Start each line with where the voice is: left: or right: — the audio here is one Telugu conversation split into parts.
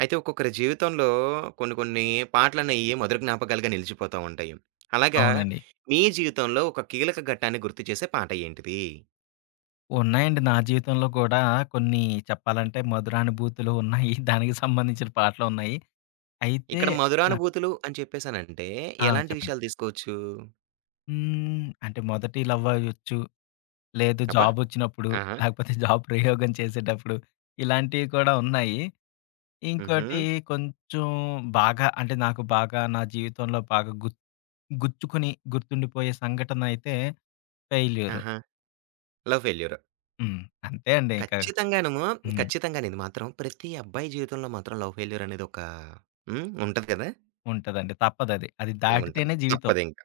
right: అయితే ఒక్కొక్కరి జీవితంలో కొన్ని కొన్ని పాటలనేయి మధుర జ్ఞాపకాలుగా నిలిచిపోతా ఉంటాయి. అలాగా
left: అవునండి.
right: మీ జీవితంలో ఒక కీలక ఘట్టాన్ని గుర్తు చేసే పాట ఏంటిది?
left: ఉన్నాయండి. నా జీవితంలో కూడా కొన్ని చెప్పాలంటే మధురానుభూతులు ఉన్నాయి. దానికి సంబంధించిన పాటలున్నాయి. అయితే
right: ఇక్కడ
left: నాకు
right: మధురానుభూతులు అని చెప్పేసనంటే
left: ఆ,
right: ఎలాంటి
left: చెప్పండి.
right: విషయాలు తీసుకోవచ్చు?
left: హ్మ్, అంటే మొదటి లవ్ అవ్వచ్చు. లేదు,
right: అబ్బా!
left: జాబొచ్చినప్పుడు,
right: ఆహా!
left: లేకపోతే జాబ్ ప్రయోగం చేసేటప్పుడు ఇలాంటివి కూడా ఉన్నాయి.
right: హుహు.
left: ఇంకోటి కొంచెం బాగా అంటే నాకు బాగా నా జీవితంలో బాగా గుచ్చుకొని గుర్తుండిపోయే సంఘటనయితే ఫెయిల్యూరు.
right: ఆహా! Love failure.
left: హ్మ్. అంతే అండి. ఇంకా
right: ఖచ్చితంగాను,
left: హ్మ్.
right: ఖచ్చితంగాను ఇది మాత్రం ప్రతి అబ్బాయి జీవితంలో మాత్రం లవ్ ఫెయిల్యూర్ అనేది ఒక హ్మ్. ఉంటది కదా!
left: ఉంటదండి. తప్పదది. అది అది
right: ఉంటది.
left: దాటితేనే జీవితం.
right: తప్పదింక.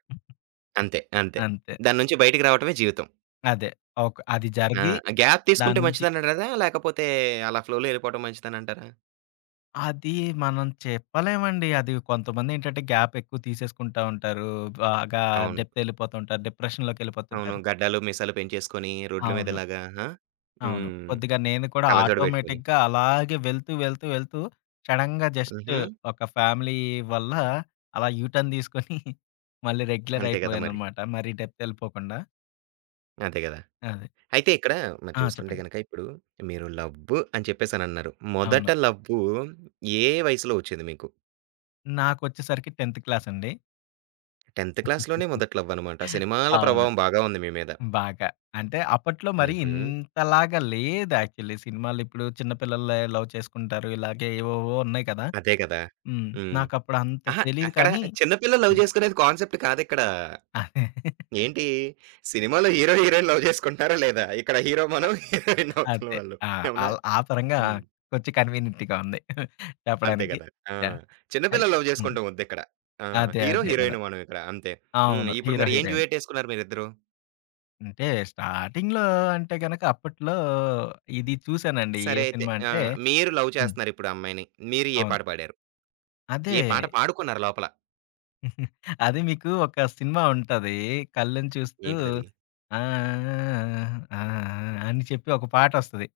right: అంతే. అంతే.
left: అంతే.
right: దాని నుంచి బయటికి రావటమే జీవితం.
left: అదే. ఒక అది
right: ఆ!
left: జరిగి
right: గ్యాప్
left: దాని
right: తీసుకుంటే
left: నుంచి
right: మంచిదనంటారా? లేకపోతే అలా ఫ్లోలో ఎళ్ళిపోవటం మంచిదనంటారా?
left: అది మనం చెప్పలేమండి. అది కొంతమందేంటంటే గ్యాప్ ఎక్కువ తీసేసుకుంటా ఉంటారు. బాగా
right: అవును.
left: డెప్త్ ఎళ్ళిపోతుంటారు.
right: అవును.
left: డిప్రెషన్‌లోకెళ్ళిపోతుంటారు.
right: గడ్డాలు, మీసాలు పెంచేసుకొని రోడ్ల మీద
left: అవును.
right: ఇలాగా ఆ!
left: అవును,
right: హ్మ్.
left: కొద్దిగా నేను కూడా
right: కళ్ళజోడు పెట్టుకొని.
left: ఆటోమేటిక్‌గా అలాగే వెళ్తూ, వెళ్తూ, వెళ్తూ సడెన్‌గా జస్ట్
right: హుహు.
left: ఒక ఫ్యామిలీ వల్ల అలా యూ టర్న్ తీసుకొని మళ్ళీ రెగ్యులర్
right: అంతే కదా మరి.
left: అయిపోయాననమాట. మరీ డెప్త్ ఎళ్ళిపోకుండా.
right: అదే గదా!
left: అదే.
right: అయితే ఇక్కడ మరి
left: ఆ,
right: చూసుకుంటే
left: చెప్పండి.
right: గనక ఇప్పుడు మీరు లవ్వు అని చెప్పేసనన్నారు. మొదట
left: అవును.
right: లవ్వు ఏ వయసులో ఒచ్చింది మీకు?
left: నాకొచ్చేసరికి 10థ్ క్లాస్ అండి.
right: 10థ్ క్లాస్‌లోనే మొదటి లవ్వనమాట. సినిమాల
left: అవును.
right: ప్రభావం బాగా ఉంది మీ మీద.
left: బాగా. అంటే అప్పట్లో మరి
right: హుహు.
left: ఇంతలాగా లేదు యాక్చువల్లీ సినిమాలు. ఇప్పుడు చిన్న పిల్లలే లవ్ చేసుకుంటారు. ఇలాగే ఏవేవో ఉన్నాయి కదా.
right: అదే గదా!
left: హ్మ్.
right: హ్మ్.
left: నాకప్పుడు అంత
right: అహా!
left: తెలీదు
right: అక్కడ
left: కానీ
right: చిన్న పిల్లలు లవ్
left: హ్మ్.
right: జేసుకునేది కాన్సెప్ట్ కాదిక్కడ.
left: అదే.
right: ఏంటి? సినిమాలో హీరో, హీరోయిన్ లవ్ చేసుకుంటున్నారా లేదా? ఇక్కడ హీరో మనం, హీరోయిన్ అవతల
left: అదే.
right: వాళ్ళు.
left: ఆ,
right: అవునా?
left: ఆల్ ఆ పరంగా
right: హ్మ్.
left: కొంచెం కన్వీనియంట్‌గా ఉంది
right: అంతే
left: చెప్పడానికి.
right: కదా! ఆ!
left: యాహ్!
right: చిన్న పిల్లలు
left: అయితే
right: లవ్
left: హ్మ్.
right: చేసుకుంటం వద్దిక్కడ. ఆ!
left: అదే.
right: హీరో,
left: అదే కదా.
right: హీరోయిన్ మనం ఇక్కడ అంతే. హ్మ్.
left: అవును,
right: ఇప్పుడు
left: హీరో,
right: మరి ఏం
left: హీరోయిన్.
right: డ్యూయెట్ ఏసుకున్నారు మీరిద్దరూ?
left: అంటే స్టార్టింగ్‌లో అంటే గనక అప్పట్లో ఇది చూసానండి. ఏ
right: సరే అయితే
left: సినిమా
right: ఆ!
left: అంటే
right: మీరు లవ్
left: హ్మ్.
right: చేస్తున్నారిప్పుడు ఆ అమ్మాయిని. మీరు ఏ
left: అవును.
right: పాట పాడారు?
left: అదే.
right: ఏ పాట పాడుకున్నారు లోపల?
left: అది మీకు ఒక సినిమా ఉంటది. కళ్ళని చూస్తూ
right: ఏంటిదది?
left: ఆ, ఆ, ఆ, అని చెప్పి ఒక పాటొస్తది.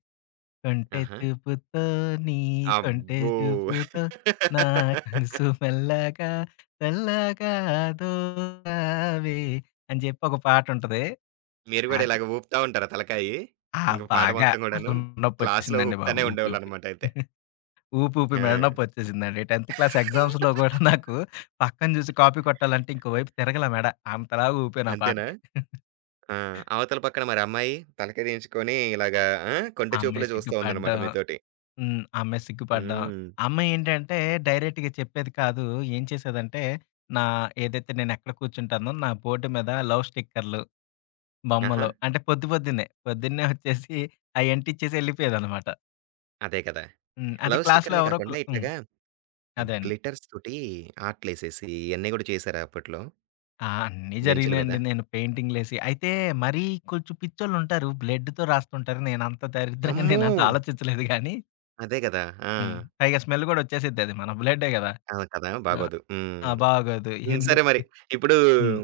left: కొంటె
right: ఆహా!
left: చూపుతో నీ కొంటె
right: అబ్బో!
left: చూపుతో నా కనుసు మెల్లగా చల్లగా దోచావే అని చెప్పి ఒక పాటుంటది.
right: మీరు గూడా
left: అది
right: ఇలాగ ఊపుతా ఉంటారా తలకాయి?
left: ఆ
right: ఇంక పాట
left: బాగా
right: మొత్తం గూడాను?
left: అసలు
right: క్లాస్‌లో
left: నొప్పొచ్చేసిందండి బాబు.
right: ఊపుతానే
left: ఊపి ఊపి.
right: ఉండేవాళ్ళనమాట అయితే.
left: ఊపి ఊపి మెడ
right: ఆ!
left: నొప్పొచ్చేసిందండి. 10థ్ క్లాస్ ఎగ్జామ్స్‌లో గూడా నాకు పక్కన జూసి కాపీ కొట్టాలంటే ఇంకో వైపు తిరగల మెడ. అంతలా ఊపాను ఆ
right: అంతేనా?
left: పాటకి.
right: ఆ! అవతల పక్కన మరి అమ్మాయి తలకాయ దించుకొని ఇలాగా ఆ!
left: ఆ
right: కొంటె
left: అమ్మాయి
right: చూపులే చూస్తా ఉందన్నమాట
left: సిగ్గుపడడం.
right: మీతోటి.
left: హ్మ్. ఆ అమ్మాయి సిగ్గుపడడం.
right: హ్మ్.
left: అమ్మాయేంటంటే డైరెక్ట్‌గా చెప్పేది కాదు. ఏం చేసేదంటే నా ఏదైతే నేనెక్కడ కూర్చుంటానో నా బోర్డ్ మీద లవ్ స్టిక్కర్‌లు,
right: ఆహా!
left: బొమ్మలు అంటే పొద్దున్నే ఒచ్చేసి అయి అంటిచ్చేసి ఎళ్ళిపోయేదనమాట.
right: అదే కదా!
left: హ్మ్, అంటే
right: లవ్
left: క్లాస్‌లో
right: స్టిక్కర్‌లే
left: ఎవరో
right: కాకుండా
left: ఒకళ్ళు హ్మ్.
right: ఇట్లాగా
left: అదే అండి.
right: గ్లిటర్స్ తోటి ఆర్ట్‌లేసేసి ఇయన్నీ గూడా చేసారా అప్పట్లో
left: ఆ, అన్నీ
right: బెంచుల
left: జరిగినాయండి.
right: మీద?
left: నేను పెయింటింగ్‌లేసి అయితే మరీ కొంచెం పిచ్చోళ్ళుంటారు. బ్లడ్‌తో రాస్తుంటారు.
right: అమ్మో!
left: నేనంత ఆలోచించలేదు గానీ
right: అదే గదా! ఆ!
left: హ్మ్. పైగా స్మెల్ గూడా వచ్చేసిద్దది. మన బ్లడ్డే గదా.
right: అవును కదా!
left: ఆ.
right: బాగోదు.
left: ఆ,
right: హ్మ్.
left: బాగోదు.
right: హ్మ్.
left: ఎందుకు
right: సరే మరి. ఇప్పుడు
left: హ్మ్.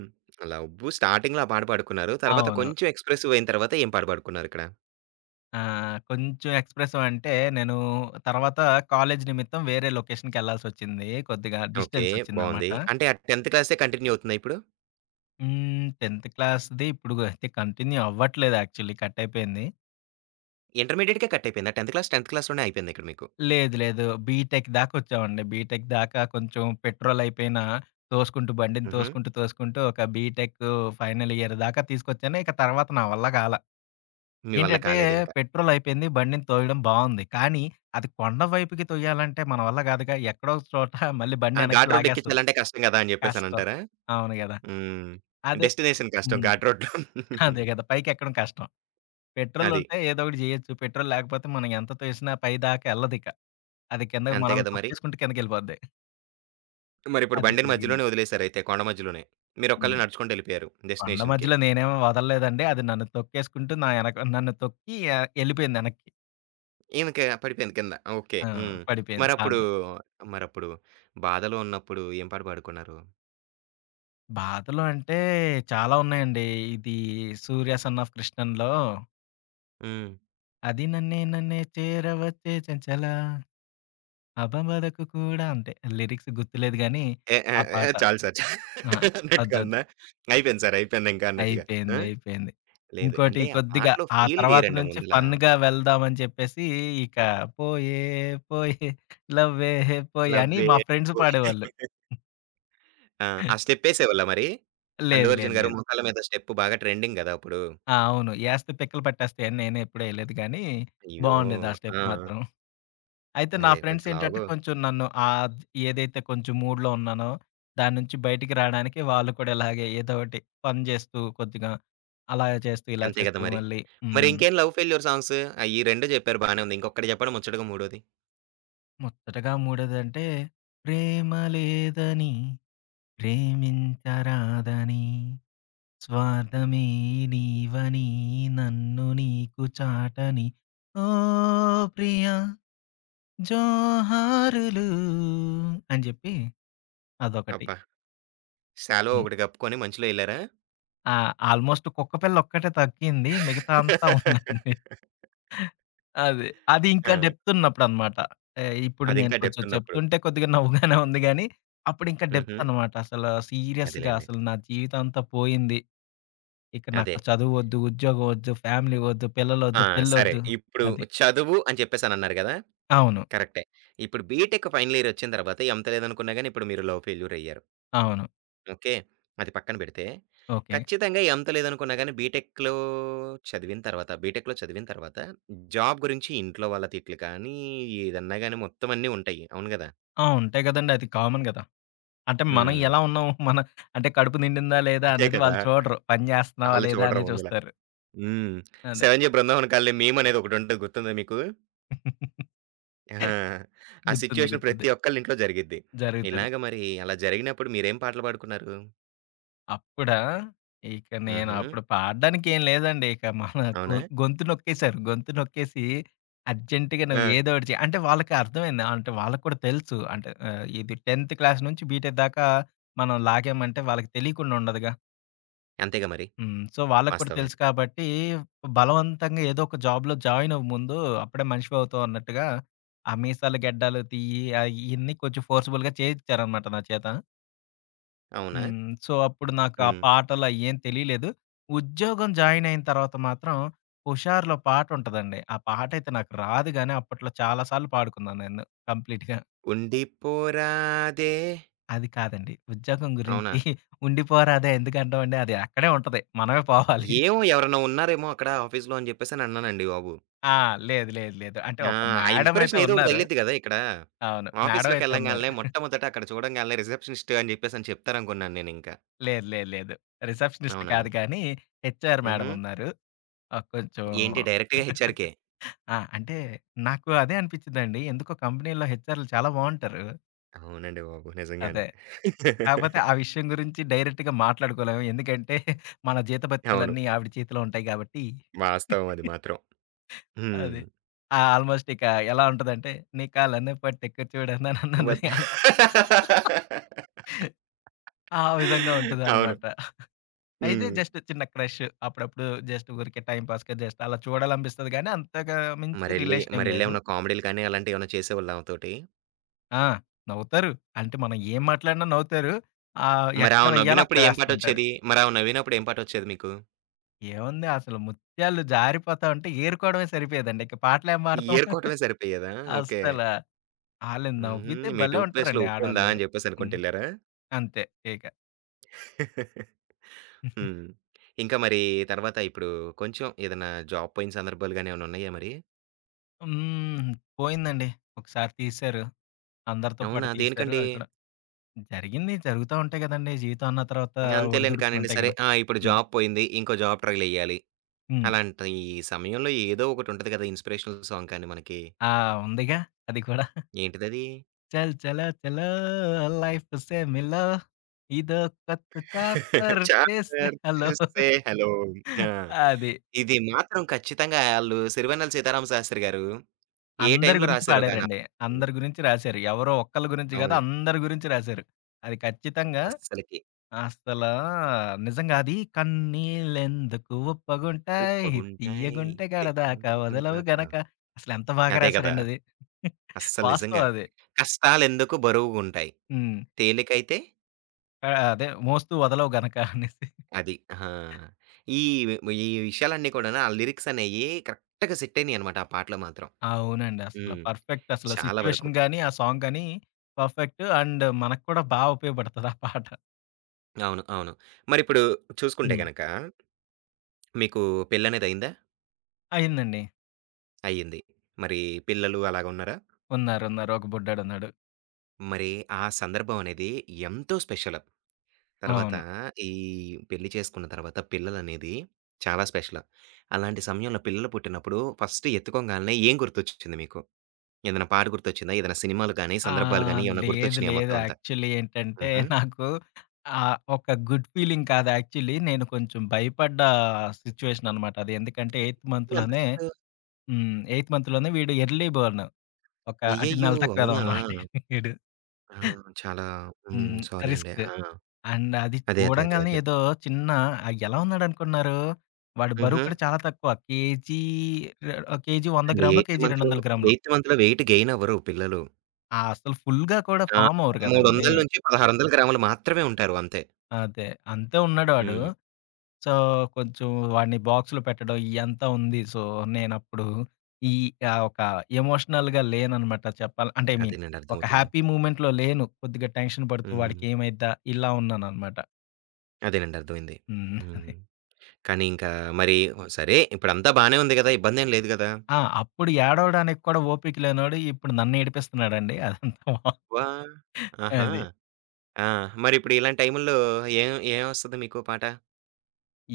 right: లవ్వు స్టార్టింగ్‌లో ఆ పాట పాడుకున్నారు. తర్వాత
left: అవును.
right: కొంచెం ఎక్స్‌ప్రెసివ్ అయిన తర్వాత ఏం పాట పాడుకున్నారిక్కడ?
left: ఆ, కొంచెం ఎక్స్‌ప్రెసివ్ అంటే నేను తర్వాత కాలేజీ నిమిత్తం వేరే లొకేషన్‌కెళ్ళాల్సొచ్చింది. కొద్దిగా
right: ఓకే. బావుంది.
left: డిస్టెన్సొచ్చిందనమాట.
right: అంటే ఆ 10థ్ క్లాసే కంటిన్యూ అవుతుందా ఇప్పుడు?
left: హ్మ్. 10థ్ క్లాస్‌ది ఇప్పుడు అయితే కంటిన్యూ అవ్వట్లేదు యాక్చువల్లీ కట్ అయిపోయింది.
right: ఇంటర్మీడియేట్‌కే కట్ అయిపోయిందా? 10థ్ క్లాస్, 10థ్ క్లాస్‌లోనే అయిపోయింది ఇక్కడ మీకు.
left: లేదు, లేదు. బీటెక్ దాకొచ్చామండి. బీటెక్ దాకా కొంచెం పెట్రోల్ అయిపోయినా తోసుకుంటూ బండిని
right: హుహు.
left: తోసుకుంటూ, తోసుకుంటూ ఒక బీటెక్ ఫైనల్ ఇయర్ దాకా తీసుకొచ్చాను. ఇక తర్వాత నా వల్ల కాలా.
right: మీ వల్ల
left: ఏంటంటే
right: కాలేదింక.
left: పెట్రోల్ అయిపోయింది. బండిని తోయడం బావుంది. కానీ అది కొండ వైపుకి తొయ్యాలంటే మన వల్ల కాదుగా. ఎక్కడో ఒక చోట మళ్ళీ బండి
right: ఆ!
left: వెనక్కి
right: ఘాట్ రోడ్
left: లాగేస్తది.
right: ఎక్కించాలంటే కష్టం గదా! అని
left: కష్టం.
right: జెప్పేసనంటారా?
left: అవును గదా.
right: హ్మ్.
left: అదే
right: డెస్టినేషన్ కష్టం
left: హ్మ్.
right: ఘాట్ రోడ్‌లో.
left: అదే గదా. పైకెక్కడం కష్టం. పెట్రోల్
right: అది.
left: ఉంటే ఏదో ఒకటి చేయొచ్చు. పెట్రోల్ లేకపోతే మనం ఎంత తోసినా పైదాకా ఎళ్ళదిక. అది కింద మనం తొక్కేసుకుంటే కిందకి
right: అంతే
left: మనల్ని
right: గదా మరి.
left: తొక్కేసుకుంటూ కిందకెళ్ళిపోద్ది.
right: మరిప్పుడు
left: అదే
right: బండిని
left: జరిగింది.
right: మధ్యలోనే వదిలేసారయితే కొండ మధ్యలోనే.
left: హ్మ్.
right: మీరొక్కళ్ళే నడుచుకుంటెళ్ళిపోయారు
left: కొండ
right: డెస్టినేషన్‌కి.
left: మధ్యలో నేనేమి వదలలేదండి. అది నన్ను తొక్కేసుకుంటూ నా ఎనక నన్ను తొక్కి ఆహ్, ఎళ్ళిపోయింది వెనక్కి.
right: ఈమెకి పడిపోయింది కింద. ఓకే.
left: ఆ,
right: హ్మ్.
left: పడిపోయింది
right: మరప్పుడు
left: సాయంత్రం.
right: మరప్పుడు బాధలో ఉన్నప్పుడు ఏం పాట పాడుకున్నారు?
left: బాధలు అంటే చాలా ఉన్నాయండి. ఇది 'సూర్య సన్ ఆఫ్ కృష్ణన్‌లో'
right: హ్మ్.
left: అది నన్నే నన్నే చేరవచ్చే చంచల అభమదకు కూడా అంటే లిరిక్స్ గుర్తులేదు గానీ
right: ఏ ఏ
left: ఆ
right: ఏ
left: పాట.
right: చాలు సార్.
left: ఆ,
right: చా అన్నట్టుగా
left: అదొ
right: అందా? అయిపోయింది సార్ అయిపోయిందింక అన్నట్టుగా. ఆ!
left: అయిపోయింది. అయిపోయింది.
right: లేదు.
left: ఇంకోటి
right: అంటే ఆ
left: కొద్దిగా
right: పాటలో
left: ఆ
right: ఫీల్
left: తర్వాత
right: వేరండి
left: నుంచి
right: ముందల.
left: ఫన్‌గా వెళ్దామని చెప్పేసి ఇక పోయే పోయే లవ్వే పోయే అని
right: లవ్వే.
left: మా ఫ్రెండ్స్
right: ఓకే.
left: పాడేవాళ్ళు.
right: ఆ! ఆ స్టెప్పేసేవాళ్ళా మరి? అల్లు
left: లేదు, లేదు,
right: అర్జున్ గారు
left: లేదు.
right: 'మోకాళ్ళ మీద స్టెప్' బాగా ట్రెండింగ్ గదా! అప్పుడు.
left: ఆ, అవును. ఏస్తే పిక్కలు పట్టేస్తాయి అని నేను ఎప్పుడు ఎయలేదు గానీ,
right: అయ్యో!
left: బావుండేది ఆ స్టెప్
right: ఆ!
left: మాత్రం. అయితే నా
right: అదే
left: ఫ్రెండ్స్
right: కొంచెం
left: ఏంటంటే
right: లావుగా
left: కొంచెం నన్ను ఆద్ ఏదైతే కొంచెం మూడ్‌లో ఉన్నానో దాని నుంచి బయటికి రాడానికి వాళ్ళు కూడా ఇలాగే ఏదో ఒకటి ఫన్ చేస్తూ కొద్దిగా అలా చేస్తూ, ఇలా
right: అంతే గదా!
left: చేస్తూ
right: మరి.
left: మళ్ళీ
right: మరి
left: హ్మ్.
right: ఇంకేం లవ్ ఫెయిల్యూర్ సాంగ్స్? ఆహ్, ఈ 2 జెప్పారు బానే ఉంది. ఇంకొకటి జెప్పండి ముచ్చటగా మూడోది.
left: ముచ్చటగా మూడోదంటే, ప్రేమ లేదని, ప్రేమించరాదని, స్వార్థమే నీవని, నన్ను నీకు చాటని, ఓ ప్రియా జోహారులు అని జెప్పి అదొకటి.
right: అబ్బా! 'షాలో'
left: హ్మ్.
right: ఒకటి కప్పుకొని మంచులో ఎళ్లారా?
left: ఆ, ఆల్మోస్ట్ కుక్కపిల్ల ఒక్కటే తగ్గింది. మిగతా అంతా ఉందండి. అది. అది ఇంకా
right: ఆ!
left: డెప్తున్నప్పుడనమాట. ఆహ్, ఇప్పుడు
right: అది
left: నేను
right: ఇంకా
left: కొంచెం
right: డెప్త్ ఉన్నప్పుడు.
left: చెప్తుంటే కొద్దిగా నవ్వుగానే ఉంది గానీ, అప్పుడింకా
right: హుహు.
left: డెప్తనమాట. అసలు సీరియస్‌గా
right: అదేలెండి.
left: అసలు నా జీవితం అంతా పోయింది. ఇక
right: అదే.
left: నాకు చదువొద్దు, ఉద్యోగం ఒద్దు, ఫ్యామిలీ ఒద్దు,
right: ఆ!
left: పిల్లలొద్దు,
right: సరే.
left: పెళ్ళొద్దు.
right: ఇప్పుడు
left: అది.
right: 'చదువు' అని చెప్పేసనన్నారు గదా!
left: అవును.
right: కరెక్టే. ఇప్పుడు బీటెక్ ఫైనల్ ఇయర్ వచ్చిన తర్వాత ఎంత్ లేదనుకున్నా గాని ఇప్పుడు మీరు లవ్ ఫెయిల్యూర్ అయ్యారు.
left: అవును.
right: ఓకే. అది పక్కన పెడితే
left: ఓకే.
right: ఖచ్చితంగా ఎంత్ లేదనుకున్నా గాని బీటెక్‌లో చదివిన తర్వాత బీటెక్‌లో చదివిన తర్వాత జాబ్ గురించి ఇంట్లో వాళ్ళ తిట్లు కానీ, ఏదన్నా గాని మొత్తం అన్నీ ఉంటాయి. అవును గదా!
left: ఆ, ఉంటాయి గదండీ. అది కామన్ గదా. అంటే మనం
right: హ్మ్.
left: ఎలా ఉన్నాం, మన అంటే కడుపు నిండిందా లేదా
right: అదే
left: అనేది
right: కదా!
left: వాళ్ళు చూడరు. పని జేస్తన్నావా
right: ఆళ్ళు
left: లేదా
right: చూడరు
left: అనే
right: ముందుల.
left: చూస్తారు.
right: హ్మ్.
left: అదే.
right: 'శివంజీ బృందావన్ కాలనీ' మీమ్ అనేది ఒకటుంటది గుర్తుందా మీకు? ఆ! ఆ
left: గుర్తుంది.
right: సిట్యుయేషన్
left: గుర్తుంది.
right: ప్రతి ఒక్కళ్ళ ఇంట్లో జరిగిద్ది.
left: జరుగుతది.
right: ఇలాగ మరి అలా జరిగినప్పుడు మీరేం పాటలు పాడుకున్నారు?
left: అప్పుడా? ఇక నేను
right: హుహు.
left: అప్పుడు పాడడానికి ఏం లేదండి. ఇక మన గొ
right: అవునా?
left: గొంతు నొక్కేసారు. గొంతు నొక్కేసి అర్జెంట్‌గా నువ్వు
right: ఆ!
left: ఏదో ఒకటి చెయి. అంటే వాళ్ళకి అర్థమైంది. అంటే వాళ్ళకి కూడా తెలుసు. అంటే ఆహ్, ఇది 10థ్ క్లాస్ నుంచి బీటెక్ దాకా మనం లాగామంటే వాళ్ళకి తెలియకుండా ఉండదుగా.
right: అంతేగా మరి.
left: హ్మ్. సో, వాళ్ళకి కూడా తెలుసు
right: వాస్తవమేది.
left: కాబట్టి బలవంతంగా ఏదో ఒక జాబ్‌లో జాయిన్ అవ్వు ముందు. అప్పుడే మనిషివవుతావు అన్నట్టుగా ఆ మీసాలు, గెడ్డాలు తీయి, అయి ఇయన్నీ కొంచెం ఫోర్సబుల్‌గా చేయించారనమాట నా చేత.
right: అవునా?
left: హ్మ్. సో, అప్పుడు నాకు ఆ
right: హ్మ్.
left: పాటలయ్యేం తెలీలేదు. ఉద్యోగం జాయిన్ అయిన తర్వాత మాత్రం 'హుషారు'లో పాటుంటదండి. ఆ పాటైతే నాకు రాదు గానీ, అప్పట్లో చాలా సార్లు పాడుకున్నాను నేను కంప్లీట్‌గా.
right: ఉండిపోరాదే
left: అది కాదండి. ఉద్యోగం
right: అవునా?
left: గురించి ఉండిపోరాదే ఎందుకంటామండి, అది అక్కడే ఉంటది. మనమే పోవాలి.
right: ఏమో ఎవరైనా ఉన్నారేమో అక్కడ ఆఫీస్‌లో అని జెప్పేసని అన్నానండి బాబు.
left: ఆ, లేదు, లేదు, లేదు. అంటే
right: ఆ!
left: ఒక
right: ఆ
left: మేడమయితే
right: ఇన్‌స్పిరేషన్ ఏదో ఒకటి
left: ఉన్నారు.
right: తగిలిద్ది గదా! ఇక్కడ.
left: అవును. మేడమయితే ఉన్నారు.
right: ఆఫీస్‌లోకెళ్ళంగాల్నే మొట్టమొదట అక్కడ చూడంగాల్నే రిసెప్షనిస్ట్ అని జెప్పేసని చెప్తారనుకున్నాను నేనింకా.
left: లేదు, లేదు, లేదు. రిసెప్షనిస్ట్
right: అవునా?
left: కాదు కానీ, హెచ్ఆర్
right: హుహు.
left: మేడమున్నారు. ఆహ్, కొంచెం
right: ఏంటి డైరెక్ట్‌గా హెచ్‌ఆర్‌కే.
left: ఆ, అంటే నాకు అదే అనిపించిందండి. ఎందుకో కంపెనీలో హెచ్ఆర్‌లు చాలా బావుంటారు.
right: అవునండి బాబు.
left: అదే.
right: నిజంగానే.
left: కాకపోతే ఆ విషయం గురించి డైరెక్ట్‌గా మాట్లాడుకోలేము. ఎందుకంటే మన
right: అవును.
left: జీతభత్యాలన్నీ ఆవిడ చేతిలో ఉంటాయి గాబట్టి.
right: వాస్తవం అది మాత్రం. హ్మ్.
left: అది. ఆ, ఆల్‌మోస్ట్ ఇక ఎలా ఉంటదంటే, "నీ కాళ్ళను పట్టెక్కు చూడనన్నది"
right: వద్
left: ఆ విధంగా
right: అవును.
left: ఉంటదనమాట. అయితే
right: హ్మ్.
left: జస్ట్ చిన్న క్రష్. అప్పుడప్పుడు జస్ట్ ఊరికే టైమ్ పాస్‌గా జస్ట్ అలా చూడాలనిపిస్తది గానీ, అంతగా మించి
right: మరెళ్ళి
left: రిలేషన్ ఏం లేదు.
right: మరెళ్ళేమన్నా కామెడీలు కానీ అలాంటియేమన్నా చేసేవాళ్ళా ఆమెతోటి?
left: ఆ, నవ్వుతారు. అంటే మనం ఏం మాట్లాడినా నవ్వుతారు. ఆహ్,
right: మరి
left: ఎక్కడ
right: ఆమె
left: వెయ్యాలో
right: నవ్వినప్పుడు
left: అక్కడ
right: ఏం
left: వేస్తూ ఉంటారు.
right: పాటొచ్చేది? మరి ఆమె నవ్వినప్పుడు ఏం పాటొచ్చేది మీకు?
left: ఏముంది అసలు ముత్యాలు జారిపోతా ఉంటే ఏరుకోవడమే సరిపోయేదండి. ఇంక పాటలేం పాడతాం.
right: ఏరుకోవటమే సరిపోయేదా? ఓకే.
left: అస్సల. ఆళ్ళు
right: హుహు.
left: నవ్వితే
right: మీ
left: భలే
right: టూత్ పేస్ట్‌లో
left: ఉంటారండి
right: ఉప్పుందా
left: ఆడోళ్ళు.
right: అని
left: హ్మ్.
right: జెప్పేసనుకుంటెళ్లారా?
left: అంతే ఇక.
right: హ్మ్. ఇంకా మరి తర్వాత ఇప్పుడు కొంచెం ఏదన్నా జాబ్ పోయిన సందర్భాలు గాని ఏమన్నా ఉన్నాయా మరి?
left: హ్మ్. పోయిందండి. ఒకసారి తీశారు. అందరితో పాటు
right: అవునా?
left: తీశారు.
right: దేనికండి?
left: అది కూడా జరిగింది. జరుగుతా ఉంటాయి గదండీ. జీవితం అన్న తర్వాత
right: అంతేలెండి కానియండి.
left: ఒడిదుడుకులుంటాయి
right: సరే
left: గదా.
right: ఆ! ఇప్పుడు
left: హ్మ్.
right: జాబ్ పోయింది. ఇంకో జాబ్ ట్రైలెయ్యాలి.
left: హ్మ్.
right: అలాంటి సమయంలో ఏదో ఒకటుంటది గదా! ఇన్‌స్పిరేషనల్ సాంగ్ కానీ మనకి.
left: ఆ, ఉందిగా అది కూడా.
right: ఏంటిదది?
left: చల్ చలో చలో లైఫ్‌సే మిలో ఇదో కొత్త చాప్టర్ చేసే
right: చాప్టర్
left: హలో.
right: సే హలో. ఆ!
left: అది.
right: ఇది మాత్రం ఖచ్చితంగా ఆళ్ళు సిరివెన్నెల సీతారామ శాస్త్రి గారు ఏ
left: అందరి
right: టైమ్‌లో
left: గురించి
right: రాసారో గాని ఆ
left: పాడారండి.
right: పాటని.
left: అందరి గురించి రాశారు. ఎవరో ఒక్కళ్ళ గురించి కాదు,
right: అవును.
left: అందరి గురించి రాశారు. అది ఖచ్చితంగా
right: అస్సలకి.
left: అసలా నిజంగా అది కన్నీళ్ళెందుకు ఉప్పగుంటాయి
right: ఉప్పగుంటాయి
left: తియ్యగుంటె గడదాకా
right: తెగింతల
left: వదలవు
right: కడదాకా.
left: గనక అసలెంత బాగా
right: అదే గదా!
left: రాశారండి అది.
right: అస్సలు నిజంగా.
left: వాస్తవం అది.
right: కష్టాలెందుకు బరువుగుంటాయి.
left: హ్మ్.
right: తేలికైతే
left: ఆహ్, అదే మోస్తూ వదలవు గనక అనేసి.
right: అది. ఆ! ఈ ఈ విషయాలన్నీ కూడాను ఆ లిరిక్స్ అనేయి కరెక్ట్‌గా సెట్ అయినాయన్నమాట ఆ పాటలో మాత్రం.
left: అవునండి. అసల
right: హ్మ్.
left: పర్ఫెక్ట్ అసల
right: చాలా వరకు.
left: సిట్యుయేషన్ గాని, ఆ సాంగ్ గాని పర్ఫెక్ట్. అండ్ మనకు కూడా బా ఉపయోగపడతది ఆ పాట.
right: అవును. అవును. మరిప్పుడు చూసుకుంటే
left: హ్మ్.
right: గనక మీకు పెళ్ళనేదయిందా?
left: అయిందండి.
right: అయింది. మరి పిల్లలు అలాగున్నారా?
left: ఉన్నారు. ఉన్నారు. ఒక బుడ్డోడున్నాడు.
right: మరి ఆ సందర్భం అనేది ఎంతో స్పెషల్. తర్వాత
left: అవును.
right: ఈ పెళ్లి చేసుకున్న తర్వాత పిల్లలనేది చాలా స్పెషల్. అలాంటి సమయంలో పిల్లలు పుట్టినప్పుడు ఫస్ట్ ఎత్తుకోంగాల్నే ఏం గుర్తొచ్చింది మీకు? ఏదైనా పాట గుర్తొచ్చిందా? ఏదైనా సినిమాలు గాని, సందర్భాలు గాని
left: ఆహ్,
right: ఏమన్నా
left: లేదు,
right: గుర్తొచ్చినాయా
left: లేదు.
right: మొత్తం అంతా?
left: యాక్చువల్లీ ఏంటంటే
right: హుహు.
left: నాకు ఆహ్, ఒక గుడ్ ఫీలింగ్ కాదు యాక్చువల్లీ. నేను కొంచెం భయపడ్డ సిట్యుయేషన్ అనమాట అది. ఎందుకంటే 8థ్ మంత్‌లోనే
right: ఎంతసేపు
left: హ్మ్. 8థ్ మంత్‌లోనే వీడు ఎర్లీ బోర్న్. ఒక అంటే నెల
right: అయ్యయ్యో!
left: తక్కువ ఎదవ
right: అవునా?
left: అనమాట వీడు.
right: ఆ! చాలా హ్మ్.
left: హ్మ్.
right: సారీ అండి.
left: రిస్క్.
right: ఆ!
left: అండ్ అది
right: అదే. అదే. అదే.
left: చూడంగాల్నే
right: అదే.
left: ఏదో చిన్న ఆహ్, ఎలా ఉన్నాడనుకున్నారు? వాడి బరువు
right: హుహు.
left: కూడా చాలా తక్కువ. కేజీ రె కేజీ 100 గ్రాములో,
right: 8
left: కేజీ
right: మంత్‌లో,
left: 200 గ్రాములు.
right: 8 మంత్‌లో వెయిట్ గెయిన్ అవ్వరు పిల్లలు.
left: ఆహ్, అసలు ఫుల్‌గా కూడా
right: ఆ!
left: ఫార్మ్ అవ్వరు గదండీ.
right: 1300-1600 గ్రాములు మాత్రమే ఉంటారు అంతే.
left: అదే. అంతే ఉన్నాడు వాడు.
right: హ్మ్.
left: సో, కొంచెం వాడిని బాక్స్‌లో పెట్టడం ఇయ్యంతా ఉంది. సో, నేనప్పుడు ఈ ఆహ్, ఒక ఎమోషనల్‌గా లేననమాట చెప్పాల అంటే ఐ మీన్
right: అదేనండి
left: ఒక
right: అర్థమవుతుంది.
left: హ్యాపీ మూమెంట్‌లో లేను. కొద్దిగా టెన్షన్ పడుతూ
right: హ్మ్.
left: వాడికేమైద్దా ఇలా ఉన్నాననమాట.
right: అదేనండి అర్థమైంది. హ్మ్.
left: హ్మ్.
right: కానీ ఇంకా మరి సరే ఇప్పుడంతా బానే ఉంది గదా! ఇబ్బందేం లేదు గదా!
left: ఆ, అప్పుడు ఏడవడానికి కూడా ఓపిక లేనోడు ఇప్పుడు నన్నేడిపిస్తున్నాడండి. అదంతా మా
right: వా ఆహా!
left: అది.
right: ఆ! మరిప్పుడు ఇలాంటి టైముల్లో ఏం ఏమొస్తది మీకు పాట?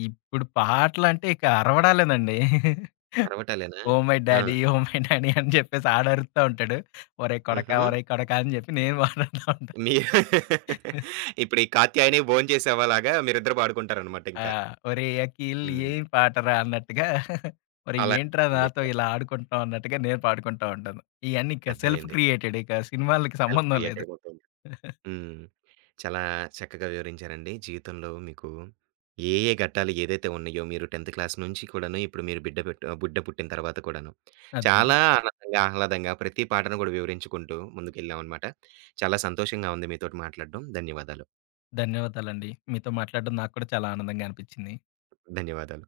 left: ఇప్పుడు పాటలంటే ఇక అరవడాలేనండి.
right: అరవటాలేనా?
left: ఓహ్ మై
right: ఆ!
left: డాడీ, ఓహ్ మై డాడీ అని చెప్పేసి ఆడరుతా ఉంటాడు. ఒరేయ్ కొడకా,
right: హుహు.
left: ఒరేయ్ కొడకా అని చెప్పి నేను మాట్లాడుతా ఉంటాను.
right: మీ ఇప్పుడు ఈ 'కాత్యాయని భోంచేసావా' లాగా మీరిద్దరు పాడుకుంటారనమాట
left: ఆ,
right: ఇంకా.
left: ఒరేయ్ అఖిల్
right: హ్మ్.
left: ఏం పాటరా అన్నట్టుగా ఒరేయ్
right: అలా
left: ఏంట్రా నాతో
right: ఉంటుందిక్కడ.
left: ఇలా ఆడుకుంటున్నావు అన్నట్టుగా నేను పాడుకుంటా ఉంటాను. ఇయన్నీ ఇక సెల్ఫ్
right: అర్థమైంది.
left: క్రియేటెడ్ ఇక సినిమాలకి
right: సెల్ఫ్
left: సంబంధం లేదు.
right: క్రియేటెడ్ మొత్తం. హ్మ్. చాలా చక్కగా వివరించారండి. జీవితంలో మీకు ఏ, ఏ ఘట్టాలు ఏదైతే ఉన్నాయో మీరు 10థ్ క్లాస్ నుంచి కూడాను, ఇప్పుడు మీరు బిడ్డ పెట్ బిడ్డ పుట్టిన తర్వాత కూడాను.
left: అదే.
right: చాలా ఆనందంగా, ఆహ్లాదంగా ప్రతి పాటను కూడా వివరించుకుంటూ ముందుకెళ్ళామనమాట. చాలా సంతోషంగా ఉంది మీతోటి మాట్లాడడం. ధన్యవాదాలు.
left: ధన్యవాదాలండి. మీతో మాట్లాడడం నాకు కూడా చాలా ఆనందంగా అనిపించింది.
right: ధన్యవాదాలు.